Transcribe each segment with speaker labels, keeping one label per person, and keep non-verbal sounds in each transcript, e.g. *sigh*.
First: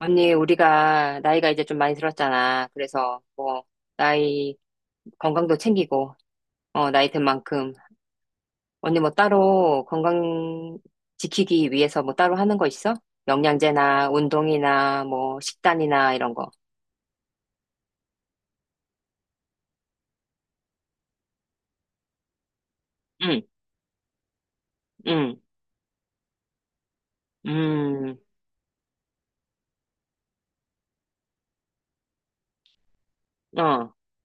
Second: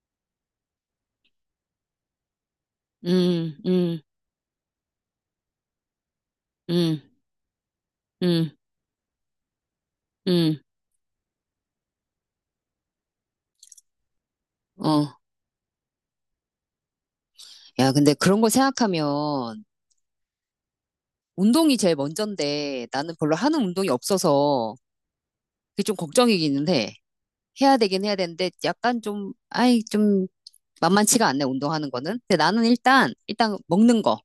Speaker 1: 언니, 우리가 나이가 이제 좀 많이 들었잖아. 그래서
Speaker 2: 음,
Speaker 1: 뭐,
Speaker 2: 음,
Speaker 1: 나이, 건강도 챙기고,
Speaker 2: 음,
Speaker 1: 나이 든 만큼.
Speaker 2: 음,
Speaker 1: 언니 뭐 따로
Speaker 2: 음,
Speaker 1: 건강 지키기 위해서 뭐 따로 하는 거 있어? 영양제나 운동이나
Speaker 2: 어.
Speaker 1: 뭐 식단이나 이런 거.
Speaker 2: 야, 근데 그런 거 생각하면 운동이 제일 먼저인데 나는 별로
Speaker 1: 응,
Speaker 2: 하는 운동이 없어서
Speaker 1: 응,
Speaker 2: 그게 좀 걱정이기는 해. 해야 되긴 해야
Speaker 1: 음,
Speaker 2: 되는데 약간 좀, 아이, 좀 만만치가 않네, 운동하는 거는. 근데 나는 일단
Speaker 1: 어,
Speaker 2: 먹는 거.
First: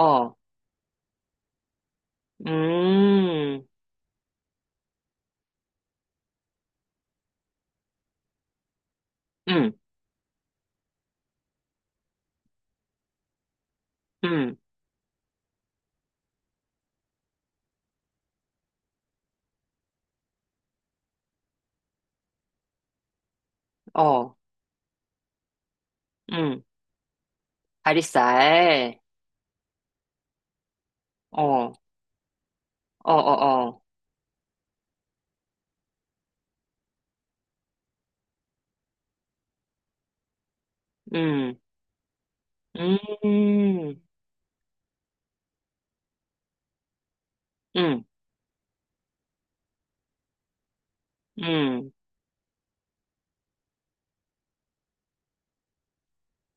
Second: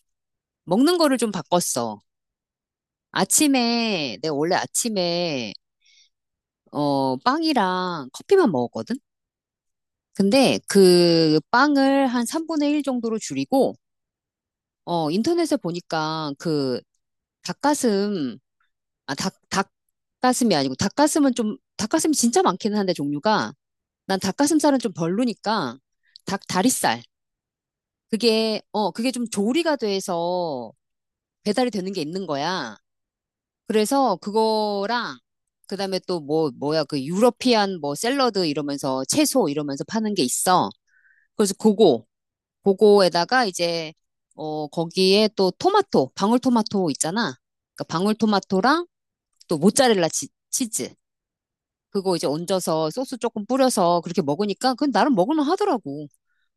Speaker 1: 어,
Speaker 2: 먹는 거를 좀 바꿨어.
Speaker 1: 음,
Speaker 2: 아침에, 내가 원래 아침에, 빵이랑 커피만 먹었거든?
Speaker 1: 응,
Speaker 2: 근데 그 빵을 한 3분의 1 정도로 줄이고
Speaker 1: 응,
Speaker 2: 인터넷에 보니까 그 닭가슴, 닭가슴이 아니고 닭가슴은 좀, 닭가슴이 진짜 많기는 한데 종류가 난
Speaker 1: 어,
Speaker 2: 닭가슴살은 좀 별로니까 닭
Speaker 1: 응,
Speaker 2: 다리살. 그게, 어,
Speaker 1: 다리살,
Speaker 2: 그게 좀 조리가 돼서
Speaker 1: 어,
Speaker 2: 배달이
Speaker 1: 어,
Speaker 2: 되는 게 있는 거야.
Speaker 1: 어, 어,
Speaker 2: 그래서 그거랑 그다음에 또 뭐야, 그 유러피안 뭐 샐러드 이러면서 채소 이러면서 파는 게 있어. 그래서
Speaker 1: 음,
Speaker 2: 그거 그거에다가 이제
Speaker 1: 음,
Speaker 2: 어 거기에 또 방울토마토 있잖아. 그러니까
Speaker 1: 음,
Speaker 2: 방울토마토랑 또 모짜렐라 치, 즈
Speaker 1: 음.
Speaker 2: 그거 이제 얹어서 소스 조금 뿌려서 그렇게 먹으니까 그건 나름 먹을만 하더라고.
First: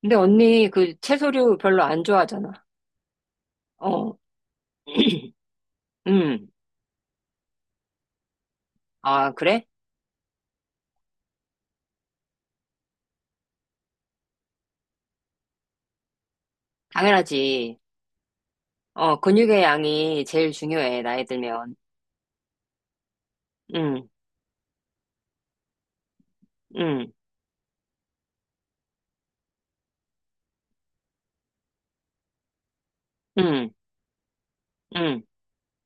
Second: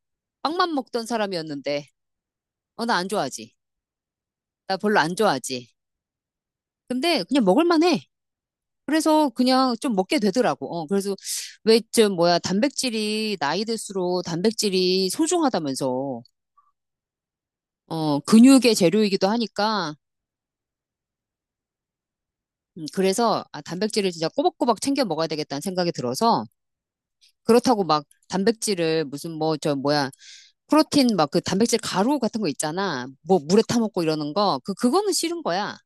Speaker 1: 근데 언니
Speaker 2: 빵만
Speaker 1: 그
Speaker 2: 먹던
Speaker 1: 채소류 별로
Speaker 2: 사람이었는데
Speaker 1: 안 좋아하잖아.
Speaker 2: 어 나 안 좋아하지.
Speaker 1: 어,
Speaker 2: 나 별로 안
Speaker 1: *clears throat*
Speaker 2: 좋아하지.
Speaker 1: 음.
Speaker 2: 근데 그냥 먹을만 해. 그래서
Speaker 1: 아, 그래?
Speaker 2: 그냥 좀 먹게 되더라고. 어 그래서 왜 좀 뭐야 단백질이 나이 들수록 단백질이 소중하다면서
Speaker 1: 당연하지.
Speaker 2: 어 근육의
Speaker 1: 어,
Speaker 2: 재료이기도
Speaker 1: 근육의
Speaker 2: 하니까
Speaker 1: 양이 제일 중요해, 나이 들면.
Speaker 2: 그래서 아,
Speaker 1: 음,
Speaker 2: 단백질을 진짜 꼬박꼬박 챙겨 먹어야 되겠다는 생각이 들어서
Speaker 1: 음,
Speaker 2: 그렇다고 막 단백질을 무슨 뭐 저 뭐야 프로틴 막 그 단백질 가루 같은 거 있잖아 뭐 물에
Speaker 1: 음,
Speaker 2: 타 먹고 이러는 거 그 그거는
Speaker 1: 음.
Speaker 2: 싫은 거야.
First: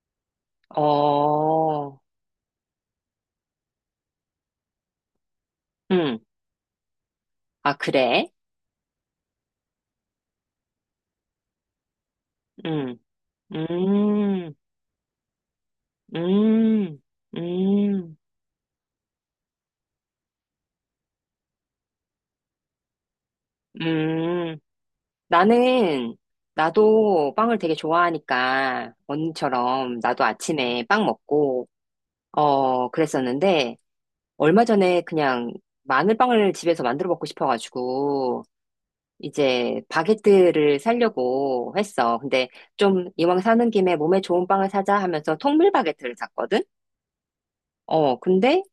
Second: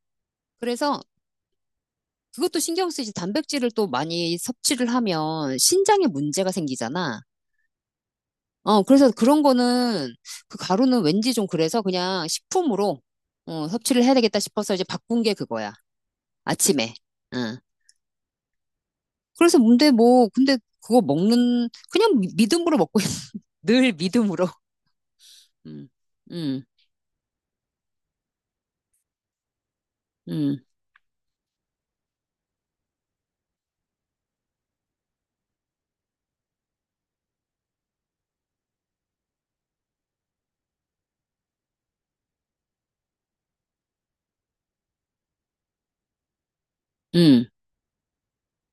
Speaker 2: 그래서
Speaker 1: 어,
Speaker 2: 그것도 신경 쓰이지 단백질을 또 많이 섭취를 하면 신장에
Speaker 1: 음.
Speaker 2: 문제가 생기잖아.
Speaker 1: 아, 그래?
Speaker 2: 어 그래서 그런 거는 그 가루는 왠지 좀 그래서 그냥
Speaker 1: 음,
Speaker 2: 식품으로 어, 섭취를 해야 되겠다
Speaker 1: 음,
Speaker 2: 싶어서 이제 바꾼 게 그거야. 아침에.
Speaker 1: 음,
Speaker 2: 응.
Speaker 1: 음,
Speaker 2: 그래서 근데 뭐, 근데 그거 먹는, 그냥 믿음으로 먹고 있어. *laughs* 늘 믿음으로.
Speaker 1: 음.
Speaker 2: 음,
Speaker 1: 나는,
Speaker 2: 음,
Speaker 1: 나도 빵을 되게 좋아하니까, 언니처럼 나도
Speaker 2: 음,
Speaker 1: 아침에 빵 먹고, 그랬었는데, 얼마 전에 그냥 마늘빵을 집에서 만들어 먹고 싶어가지고 이제 바게트를 사려고 했어. 근데 좀 이왕 사는 김에 몸에 좋은 빵을 사자 하면서 통밀 바게트를 샀거든?
Speaker 2: 음.
Speaker 1: 근데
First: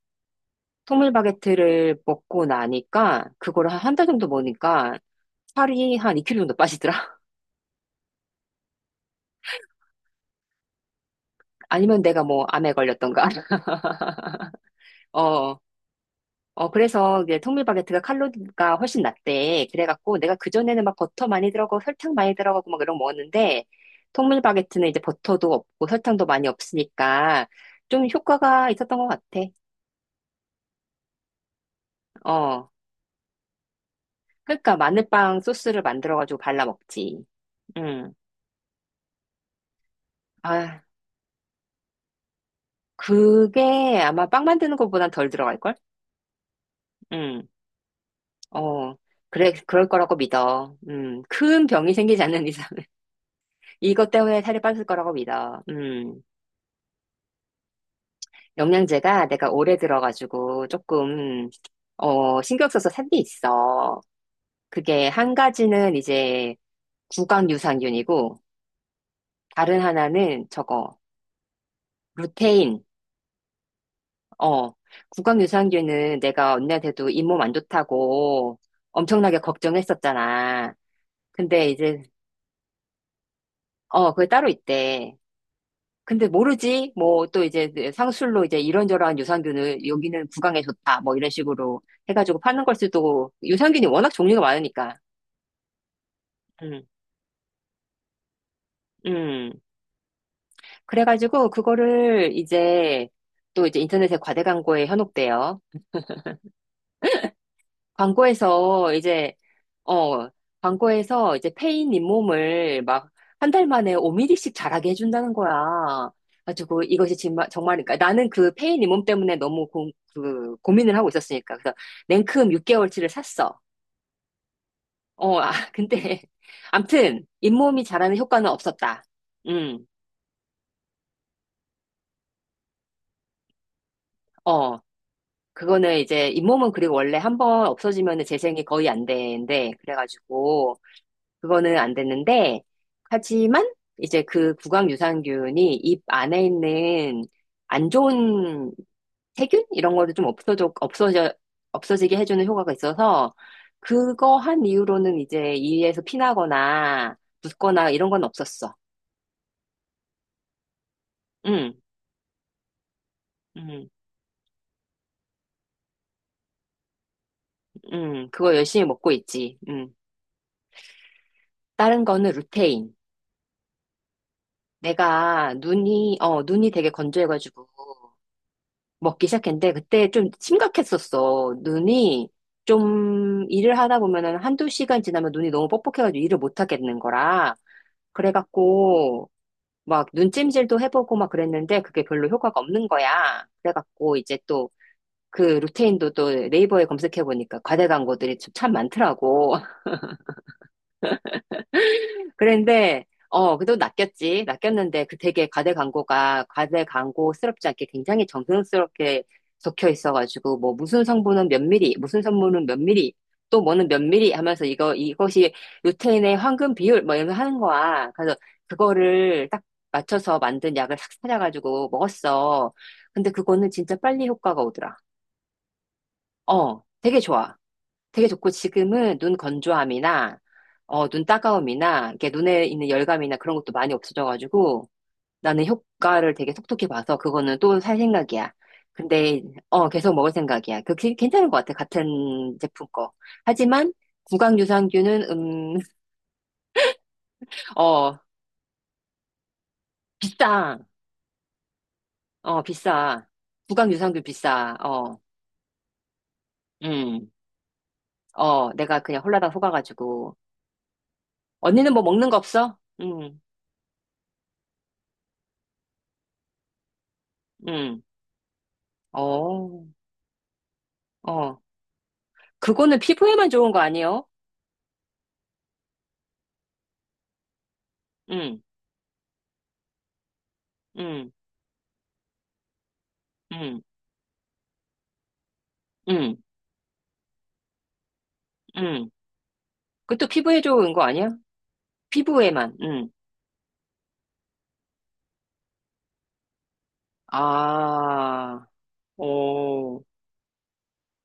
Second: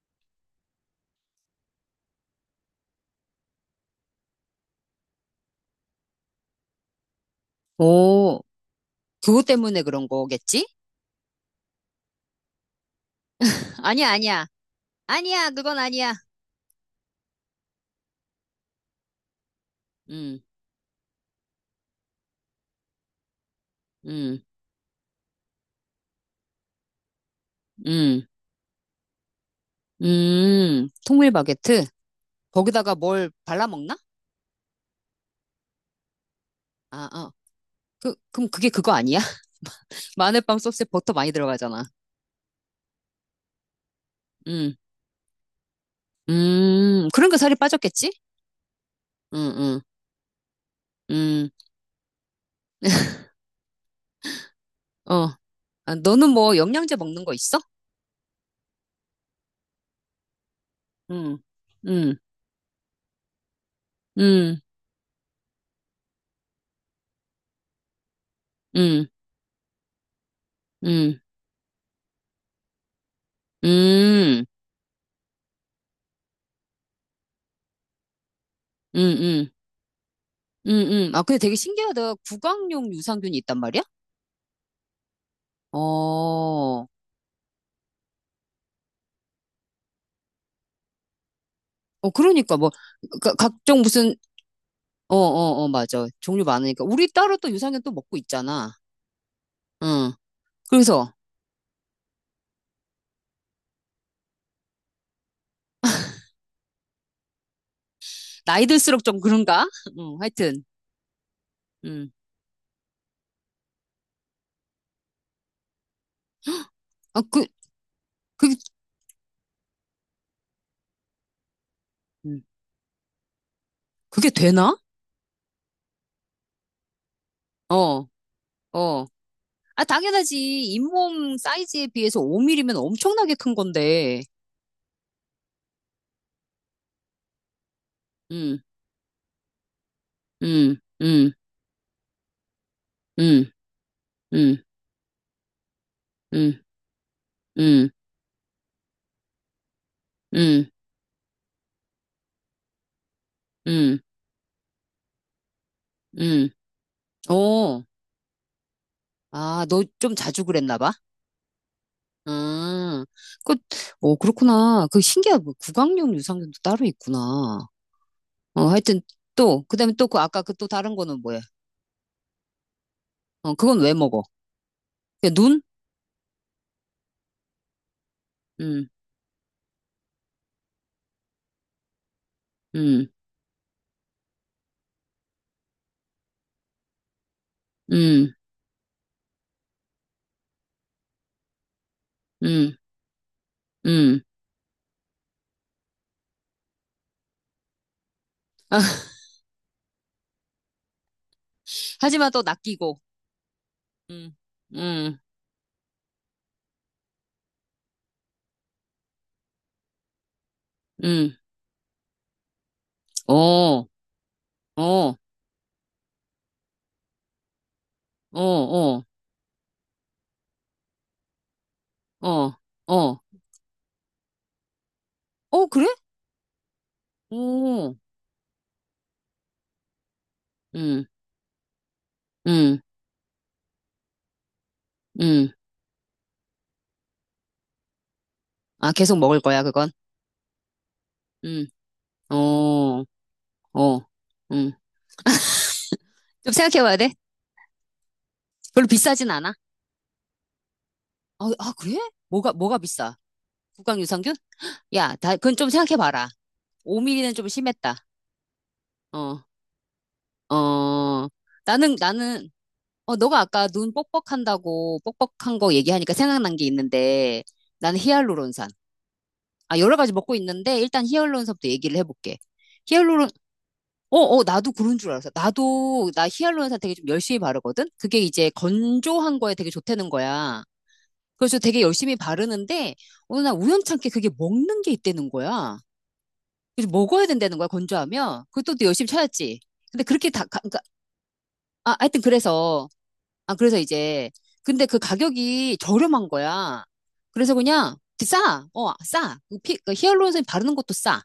Speaker 1: 통밀 바게트를 먹고 나니까 그걸 한 한 달 정도 먹으니까 살이 한 2kg 정도 빠지더라.
Speaker 2: 오, 그것 때문에 그런 거겠지?
Speaker 1: *laughs* 아니면 내가 뭐 암에 걸렸던가. *laughs*
Speaker 2: 아니야, 아니야. 아니야,
Speaker 1: 어,
Speaker 2: 그건 아니야.
Speaker 1: 어, 그래서 이 통밀바게트가 칼로리가 훨씬 낮대. 그래갖고 내가
Speaker 2: 음,
Speaker 1: 그전에는 막 버터 많이 들어가고 설탕 많이 들어가고 막 이런 거 먹었는데
Speaker 2: 음,
Speaker 1: 통밀바게트는 이제 버터도 없고 설탕도 많이 없으니까 좀
Speaker 2: 음,
Speaker 1: 효과가 있었던 것 같아.
Speaker 2: 통밀 바게트?
Speaker 1: 어.
Speaker 2: 거기다가 뭘 발라 먹나?
Speaker 1: 그러니까 마늘빵 소스를 만들어가지고 발라
Speaker 2: 아,
Speaker 1: 먹지.
Speaker 2: 어.
Speaker 1: 음.
Speaker 2: 그, 그럼 그게 그거 아니야? *laughs* 마늘빵
Speaker 1: 아,
Speaker 2: 소스에 버터 많이 들어가잖아.
Speaker 1: 그게 아마 빵
Speaker 2: 음,
Speaker 1: 만드는 것보단 덜 들어갈걸?
Speaker 2: 그러니까
Speaker 1: 음.
Speaker 2: 살이 빠졌겠지?
Speaker 1: 어.
Speaker 2: 응
Speaker 1: 그래,
Speaker 2: 응
Speaker 1: 그럴 거라고 믿어. 음.
Speaker 2: 응
Speaker 1: 큰 병이 생기지 않는 이상. *laughs* 이것 때문에 살이 빠질 거라고
Speaker 2: 어.
Speaker 1: 믿어.
Speaker 2: 아,
Speaker 1: 음.
Speaker 2: 너는 뭐 영양제 먹는 거 있어?
Speaker 1: 영양제가 내가 오래 들어가지고
Speaker 2: 음,
Speaker 1: 조금,
Speaker 2: 음,
Speaker 1: 신경 써서 산 게 있어.
Speaker 2: 음,
Speaker 1: 그게 한 가지는 이제 구강유산균이고,
Speaker 2: 음,
Speaker 1: 다른 하나는 저거,
Speaker 2: 음,
Speaker 1: 루테인.
Speaker 2: 음, 음,
Speaker 1: 어, 구강유산균은 내가 언니한테도 잇몸 안 좋다고 엄청나게
Speaker 2: 음, 음,
Speaker 1: 걱정했었잖아.
Speaker 2: 아, 근데 되게
Speaker 1: 근데 이제,
Speaker 2: 신기하다. 구강용 유산균이 있단 말이야?
Speaker 1: 그게 따로 있대.
Speaker 2: 어,
Speaker 1: 근데
Speaker 2: 어,
Speaker 1: 모르지? 뭐 또 이제 상술로 이제 이런저런 유산균을 여기는 구강에 좋다. 뭐 이런 식으로 해가지고
Speaker 2: 그러니까
Speaker 1: 파는
Speaker 2: 뭐,
Speaker 1: 걸 수도
Speaker 2: 각종
Speaker 1: 유산균이 워낙
Speaker 2: 무슨,
Speaker 1: 종류가 많으니까
Speaker 2: 어, 어, 어, 맞아. 종류 많으니까.
Speaker 1: 음,
Speaker 2: 우리 따로 또 유산균 또 먹고 있잖아.
Speaker 1: 음.
Speaker 2: 응. 그래서,
Speaker 1: 그래가지고 그거를 이제 또 이제 인터넷에 과대 광고에 현혹돼요.
Speaker 2: 나이
Speaker 1: 광고에서
Speaker 2: 들수록 좀
Speaker 1: 이제
Speaker 2: 그런가? *laughs* 응,
Speaker 1: 어
Speaker 2: 하여튼,
Speaker 1: 광고에서 이제 페인
Speaker 2: 응.
Speaker 1: 잇몸을 막 한달 만에 5mm씩 자라게 해준다는 거야. 가지고 이것이
Speaker 2: 아, 그,
Speaker 1: 정말 정말 그러니까 나는
Speaker 2: 그,
Speaker 1: 그 페인 잇몸 때문에 그 고민을 하고 있었으니까 그래서
Speaker 2: 음.
Speaker 1: 냉큼 6개월치를 샀어.
Speaker 2: 그게 되나?
Speaker 1: 어, 아, 근데 *laughs* 암튼 잇몸이
Speaker 2: 어,
Speaker 1: 자라는 효과는 없었다.
Speaker 2: 어. 아,
Speaker 1: 음,
Speaker 2: 당연하지. 잇몸 사이즈에 비해서 5mm면 엄청나게 큰 건데.
Speaker 1: 어. 그거는 이제 잇몸은 그리고 원래 한번 없어지면
Speaker 2: 응.
Speaker 1: 재생이 거의 안 되는데, 그래가지고,
Speaker 2: 음, 음,
Speaker 1: 그거는 안 됐는데,
Speaker 2: 음,
Speaker 1: 하지만 이제 그
Speaker 2: 음,
Speaker 1: 구강 유산균이 입 안에
Speaker 2: 음,
Speaker 1: 있는 안
Speaker 2: 음,
Speaker 1: 좋은 세균? 이런 거를 좀
Speaker 2: 음,
Speaker 1: 없어지게 해주는 효과가 있어서,
Speaker 2: 음,
Speaker 1: 그거 한 이후로는 이제 이에서
Speaker 2: 음.
Speaker 1: 피나거나,
Speaker 2: 오,
Speaker 1: 붓거나 이런 건 없었어.
Speaker 2: 아, 너 좀 자주 그랬나 봐?
Speaker 1: 응,
Speaker 2: 음, 그,
Speaker 1: 응,
Speaker 2: 오, 그렇구나. 그 신기하다. 뭐 구강용 유산균도 따로 있구나.
Speaker 1: 응. 그거
Speaker 2: 어,
Speaker 1: 열심히
Speaker 2: 하여튼
Speaker 1: 먹고 있지.
Speaker 2: 또, 그다음에
Speaker 1: 응.
Speaker 2: 또 그 아까 그 또 다른 거는 뭐야?
Speaker 1: 다른 거는 루테인.
Speaker 2: 어, 그건 왜 먹어? 그
Speaker 1: 내가
Speaker 2: 눈?
Speaker 1: 눈이, 어, 눈이 되게 건조해가지고
Speaker 2: 음,
Speaker 1: 먹기 시작했는데 그때 좀 심각했었어. 눈이
Speaker 2: 음,
Speaker 1: 좀 일을 하다 보면은 한두 시간 지나면 눈이 너무 뻑뻑해가지고 일을 못 하겠는 거라.
Speaker 2: 음,
Speaker 1: 그래갖고 막 눈찜질도 해보고 막 그랬는데 그게 별로 효과가
Speaker 2: 음,
Speaker 1: 없는 거야. 그래갖고
Speaker 2: 음.
Speaker 1: 이제 또 그 루테인도 또 네이버에 검색해보니까 과대 광고들이 참 많더라고.
Speaker 2: 하지만 또 낚이고.
Speaker 1: 그런데, 어, 그래도
Speaker 2: 음,
Speaker 1: 낚였지. 낚였는데 그
Speaker 2: 음,
Speaker 1: 되게 과대 광고가 과대 광고스럽지 않게 굉장히 정성스럽게 적혀 있어가지고, 뭐 무슨
Speaker 2: 음.
Speaker 1: 성분은 몇 미리, 무슨 성분은 몇 미리,
Speaker 2: 어,
Speaker 1: 또
Speaker 2: 어,
Speaker 1: 뭐는 몇 미리 하면서 이거,
Speaker 2: 어,
Speaker 1: 이것이 루테인의 황금 비율, 뭐 이러면서 하는 거야. 그래서
Speaker 2: 어,
Speaker 1: 그거를 딱 맞춰서 만든 약을 싹 찾아가지고
Speaker 2: 어,
Speaker 1: 먹었어.
Speaker 2: 어.
Speaker 1: 근데 그거는 진짜 빨리 효과가 오더라.
Speaker 2: 어, 그래?
Speaker 1: 어, 되게 좋아.
Speaker 2: 오.
Speaker 1: 되게 좋고 지금은 눈 건조함이나
Speaker 2: 음,
Speaker 1: 어, 눈 따가움이나 이렇게 눈에
Speaker 2: 음,
Speaker 1: 있는 열감이나 그런 것도 많이 없어져가지고
Speaker 2: 음.
Speaker 1: 나는 효과를 되게 톡톡히 봐서 그거는 또 살 생각이야.
Speaker 2: 아, 계속 먹을
Speaker 1: 근데
Speaker 2: 거야,
Speaker 1: 어,
Speaker 2: 그건?
Speaker 1: 계속 먹을 생각이야. 괜찮은 것
Speaker 2: 음,
Speaker 1: 같아. 같은 제품
Speaker 2: 어,
Speaker 1: 거. 하지만
Speaker 2: 어, 음.
Speaker 1: 구강유산균은 *laughs*
Speaker 2: 좀 생각해 봐야 돼.
Speaker 1: 어,
Speaker 2: 별로 비싸진 않아.
Speaker 1: 비싸.
Speaker 2: 어, 아, 아, 그래? 뭐가,
Speaker 1: 어,
Speaker 2: 뭐가 비싸?
Speaker 1: 비싸. 구강유산균
Speaker 2: 국강유산균?
Speaker 1: 비싸.
Speaker 2: 야,
Speaker 1: 어.
Speaker 2: 다, 그건 좀 생각해 봐라.
Speaker 1: 음.
Speaker 2: 5mm는 좀 심했다.
Speaker 1: 어, 내가 그냥
Speaker 2: 어,
Speaker 1: 홀라당 속아가지고
Speaker 2: 어.
Speaker 1: 언니는
Speaker 2: 나는,
Speaker 1: 뭐 먹는 거
Speaker 2: 나는,
Speaker 1: 없어?
Speaker 2: 어, 너가
Speaker 1: 음.
Speaker 2: 아까 눈 뻑뻑한다고, 뻑뻑한 거 얘기하니까 생각난 게 있는데, 나는
Speaker 1: 음.
Speaker 2: 히알루론산. 아,
Speaker 1: 어.
Speaker 2: 여러 가지 먹고 있는데, 일단
Speaker 1: 어.
Speaker 2: 히알루론산부터 얘기를 해볼게.
Speaker 1: 그거는
Speaker 2: 히알루론,
Speaker 1: 피부에만 좋은 거
Speaker 2: 어,
Speaker 1: 아니에요?
Speaker 2: 어, 나도 그런 줄 알았어. 나도, 나 히알루론산 되게 좀 열심히 바르거든? 그게 이제
Speaker 1: 응,
Speaker 2: 건조한 거에 되게 좋다는 거야.
Speaker 1: 응,
Speaker 2: 그래서 되게 열심히 바르는데, 어느 날
Speaker 1: 응,
Speaker 2: 우연찮게 그게 먹는 게 있다는 거야.
Speaker 1: 응,
Speaker 2: 그래서 먹어야 된다는 거야, 건조하면. 그것도 또 열심히
Speaker 1: 응.
Speaker 2: 찾았지. 근데
Speaker 1: 그것도
Speaker 2: 그렇게 다, 가,
Speaker 1: 피부에
Speaker 2: 그러니까,
Speaker 1: 좋은 거 아니야?
Speaker 2: 아, 하여튼
Speaker 1: 피부에만,
Speaker 2: 그래서,
Speaker 1: 응.
Speaker 2: 아, 그래서 이제, 근데 그 가격이 저렴한 거야. 그래서 그냥, 싸,
Speaker 1: 아,
Speaker 2: 어, 싸. 그 피, 그
Speaker 1: 오,
Speaker 2: 히알루론산 바르는 것도 싸.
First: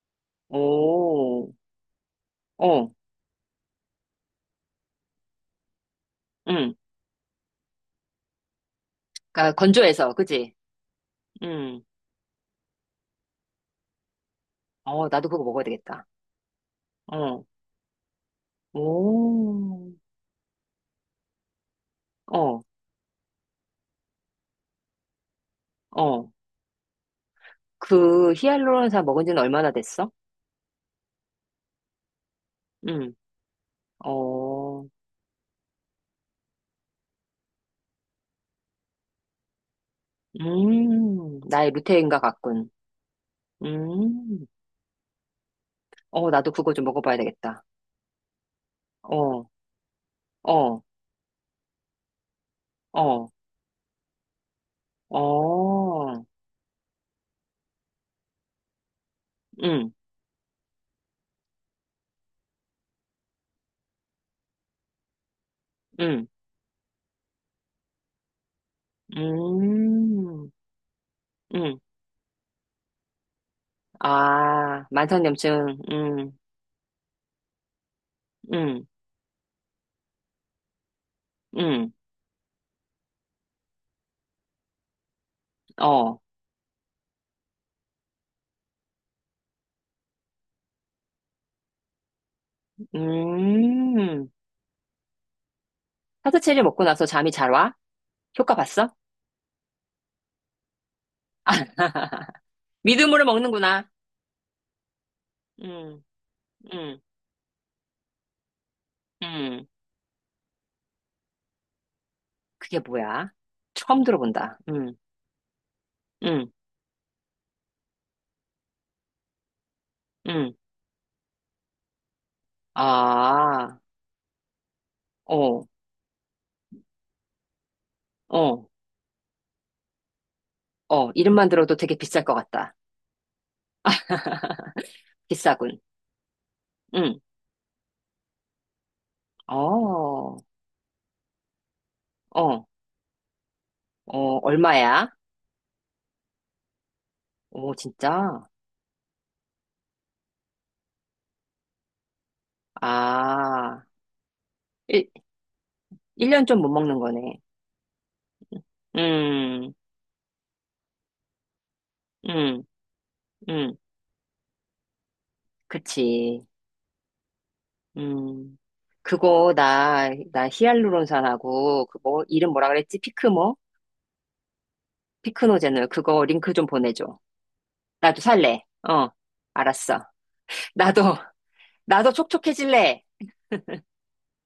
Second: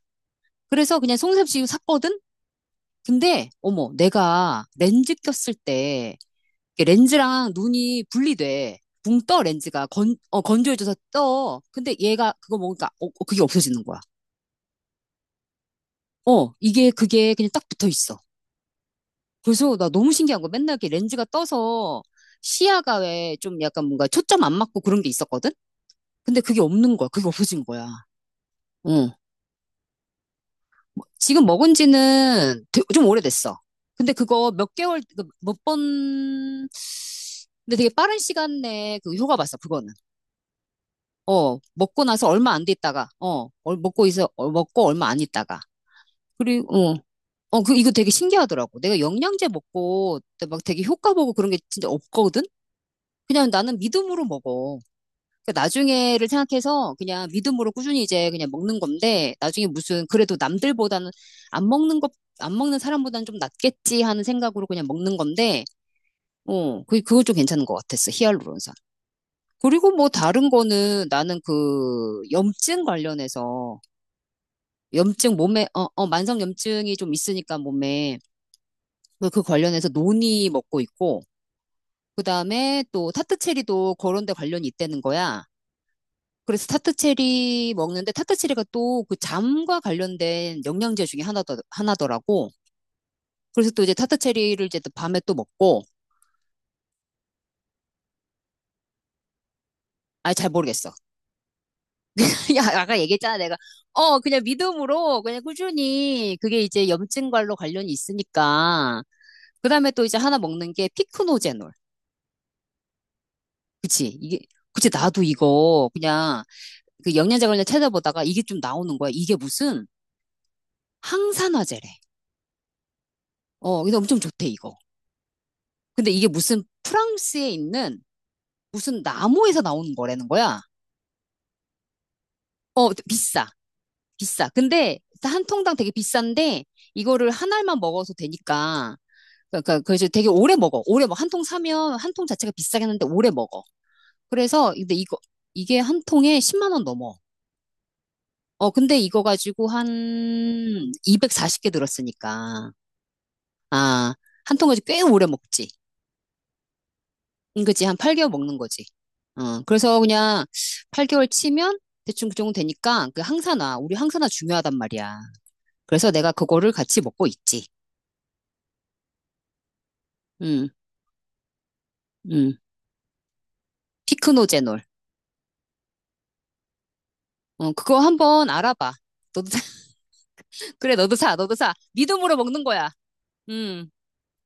Speaker 2: 그래서 그냥
Speaker 1: 오,
Speaker 2: 송샘씨 샀거든?
Speaker 1: 어,
Speaker 2: 근데, 어머, 내가 렌즈 꼈을 때,
Speaker 1: 응.
Speaker 2: 이게 렌즈랑 눈이 분리돼. 붕 떠,
Speaker 1: 그러니까
Speaker 2: 렌즈가.
Speaker 1: 건조해서,
Speaker 2: 건, 어,
Speaker 1: 그지?
Speaker 2: 건조해져서 떠.
Speaker 1: 응.
Speaker 2: 근데 얘가 그거 먹으니까, 어, 어, 그게 없어지는 거야.
Speaker 1: 어, 나도 그거 먹어야 되겠다.
Speaker 2: 어, 이게, 그게
Speaker 1: 어,
Speaker 2: 그냥 딱 붙어 있어. 그래서 나
Speaker 1: 오,
Speaker 2: 너무 신기한 거. 맨날 이렇게 렌즈가 떠서
Speaker 1: 어,
Speaker 2: 시야가 왜 좀 약간 뭔가 초점 안 맞고 그런 게 있었거든?
Speaker 1: 어.
Speaker 2: 근데 그게 없는 거야. 그게 없어진 거야.
Speaker 1: 그 히알루론산
Speaker 2: 어.
Speaker 1: 먹은 지는 얼마나 됐어?
Speaker 2: 뭐, 지금 먹은 지는 좀
Speaker 1: 응,
Speaker 2: 오래됐어. 근데 그거 몇
Speaker 1: 어,
Speaker 2: 개월, 그 몇 번, 근데 되게 빠른 시간 내에 그 효과 봤어, 그거는. 어,
Speaker 1: 나의
Speaker 2: 먹고
Speaker 1: 루테인과
Speaker 2: 나서 얼마 안
Speaker 1: 같군.
Speaker 2: 됐다가 어, 먹고 있어,
Speaker 1: 음,
Speaker 2: 어, 먹고 얼마 안 있다가.
Speaker 1: 어, 나도 그거 좀
Speaker 2: 그리고, 어,
Speaker 1: 먹어봐야
Speaker 2: 어,
Speaker 1: 되겠다.
Speaker 2: 그, 이거 되게 신기하더라고. 내가
Speaker 1: 어.
Speaker 2: 영양제 먹고 막
Speaker 1: 어,
Speaker 2: 되게 효과 보고 그런 게 진짜 없거든?
Speaker 1: 어,
Speaker 2: 그냥 나는 믿음으로 먹어. 그러니까
Speaker 1: 어,
Speaker 2: 나중에를 생각해서 그냥 믿음으로 꾸준히 이제 그냥 먹는 건데, 나중에
Speaker 1: 응,
Speaker 2: 무슨, 그래도 남들보다는 안 먹는 것, 안 먹는 사람보다는 좀 낫겠지 하는 생각으로 그냥 먹는 건데,
Speaker 1: 응,
Speaker 2: 어, 그, 그거 좀 괜찮은 것 같았어. 히알루론산. 그리고 뭐 다른
Speaker 1: 음,
Speaker 2: 거는 나는
Speaker 1: 응.
Speaker 2: 그 염증 관련해서
Speaker 1: 아,
Speaker 2: 염증 몸에
Speaker 1: 만성염증,
Speaker 2: 어, 어
Speaker 1: 응,
Speaker 2: 만성 염증이 좀 있으니까 몸에
Speaker 1: 응,
Speaker 2: 뭐그 관련해서 논이 먹고 있고
Speaker 1: 응,
Speaker 2: 그다음에 또 타트체리도 그런 데 관련이 있다는 거야.
Speaker 1: 어,
Speaker 2: 그래서 타트체리 먹는데 타트체리가 또 그 잠과 관련된 영양제 중에 하나더라고. 그래서 또 이제
Speaker 1: 음.
Speaker 2: 타트체리를 이제 또 밤에 또 먹고
Speaker 1: 사트체리 먹고 나서 잠이 잘 와? 효과 봤어?
Speaker 2: 아 잘 모르겠어.
Speaker 1: *laughs*
Speaker 2: *laughs* 야 아까
Speaker 1: 믿음으로
Speaker 2: 얘기했잖아 내가
Speaker 1: 먹는구나.
Speaker 2: 어 그냥 믿음으로 그냥
Speaker 1: 응,
Speaker 2: 꾸준히 그게 이제
Speaker 1: 응,
Speaker 2: 염증과로 관련이 있으니까
Speaker 1: 응.
Speaker 2: 그다음에 또 이제 하나 먹는 게 피크노제놀.
Speaker 1: 그게 뭐야? 처음
Speaker 2: 그치. 이게,
Speaker 1: 들어본다.
Speaker 2: 그치.
Speaker 1: 응,
Speaker 2: 나도 이거 그냥
Speaker 1: 응,
Speaker 2: 그 영양제 관련 찾아보다가 이게 좀 나오는 거야. 이게 무슨
Speaker 1: 응.
Speaker 2: 항산화제래.
Speaker 1: 아,
Speaker 2: 어, 근데 엄청 좋대, 이거.
Speaker 1: 어,
Speaker 2: 근데 이게 무슨 프랑스에 있는
Speaker 1: 어,
Speaker 2: 무슨 나무에서 나오는 거라는 거야.
Speaker 1: 어. 이름만 들어도 되게 비쌀 것 같다.
Speaker 2: 어, 비싸. 비싸. 근데
Speaker 1: *laughs*
Speaker 2: 한 통당
Speaker 1: 비싸군.
Speaker 2: 되게 비싼데
Speaker 1: 응,
Speaker 2: 이거를 한 알만 먹어서 되니까. 그러니까 그래서 되게
Speaker 1: 어.
Speaker 2: 오래 먹어. 오래 먹어. 한 통 사면 한 통 자체가
Speaker 1: 어,
Speaker 2: 비싸긴 한데 오래 먹어.
Speaker 1: 어,
Speaker 2: 그래서 근데
Speaker 1: 얼마야?
Speaker 2: 이거 이게 한 통에 10만 원 넘어.
Speaker 1: 오, 진짜?
Speaker 2: 어, 근데 이거 가지고 한 240개 들었으니까.
Speaker 1: 아,
Speaker 2: 아, 한 통까지 꽤
Speaker 1: 일
Speaker 2: 오래 먹지.
Speaker 1: 1년 좀 못 먹는 거네.
Speaker 2: 응, 그치. 한 8개월 먹는 거지. 어,
Speaker 1: 음,
Speaker 2: 그래서 그냥 8개월 치면 대충 그 정도
Speaker 1: 음,
Speaker 2: 되니까 그
Speaker 1: 음,
Speaker 2: 항산화, 우리 항산화 중요하단 말이야. 그래서 내가
Speaker 1: 그치.
Speaker 2: 그거를 같이 먹고 있지.
Speaker 1: 음, 그거, 나, 나
Speaker 2: 응,
Speaker 1: 히알루론산하고, 그 뭐, 이름
Speaker 2: 응.
Speaker 1: 뭐라 그랬지? 피크모?
Speaker 2: 피크노제놀.
Speaker 1: 피크노제놀. 그거 링크 좀 보내줘.
Speaker 2: 어, 그거
Speaker 1: 나도
Speaker 2: 한번
Speaker 1: 살래.
Speaker 2: 알아봐.
Speaker 1: 어,
Speaker 2: 너도,
Speaker 1: 알았어.
Speaker 2: *laughs* 그래, 너도
Speaker 1: 나도,
Speaker 2: 사, 너도 사.
Speaker 1: 나도
Speaker 2: 믿음으로 먹는 거야.
Speaker 1: 촉촉해질래.
Speaker 2: 응.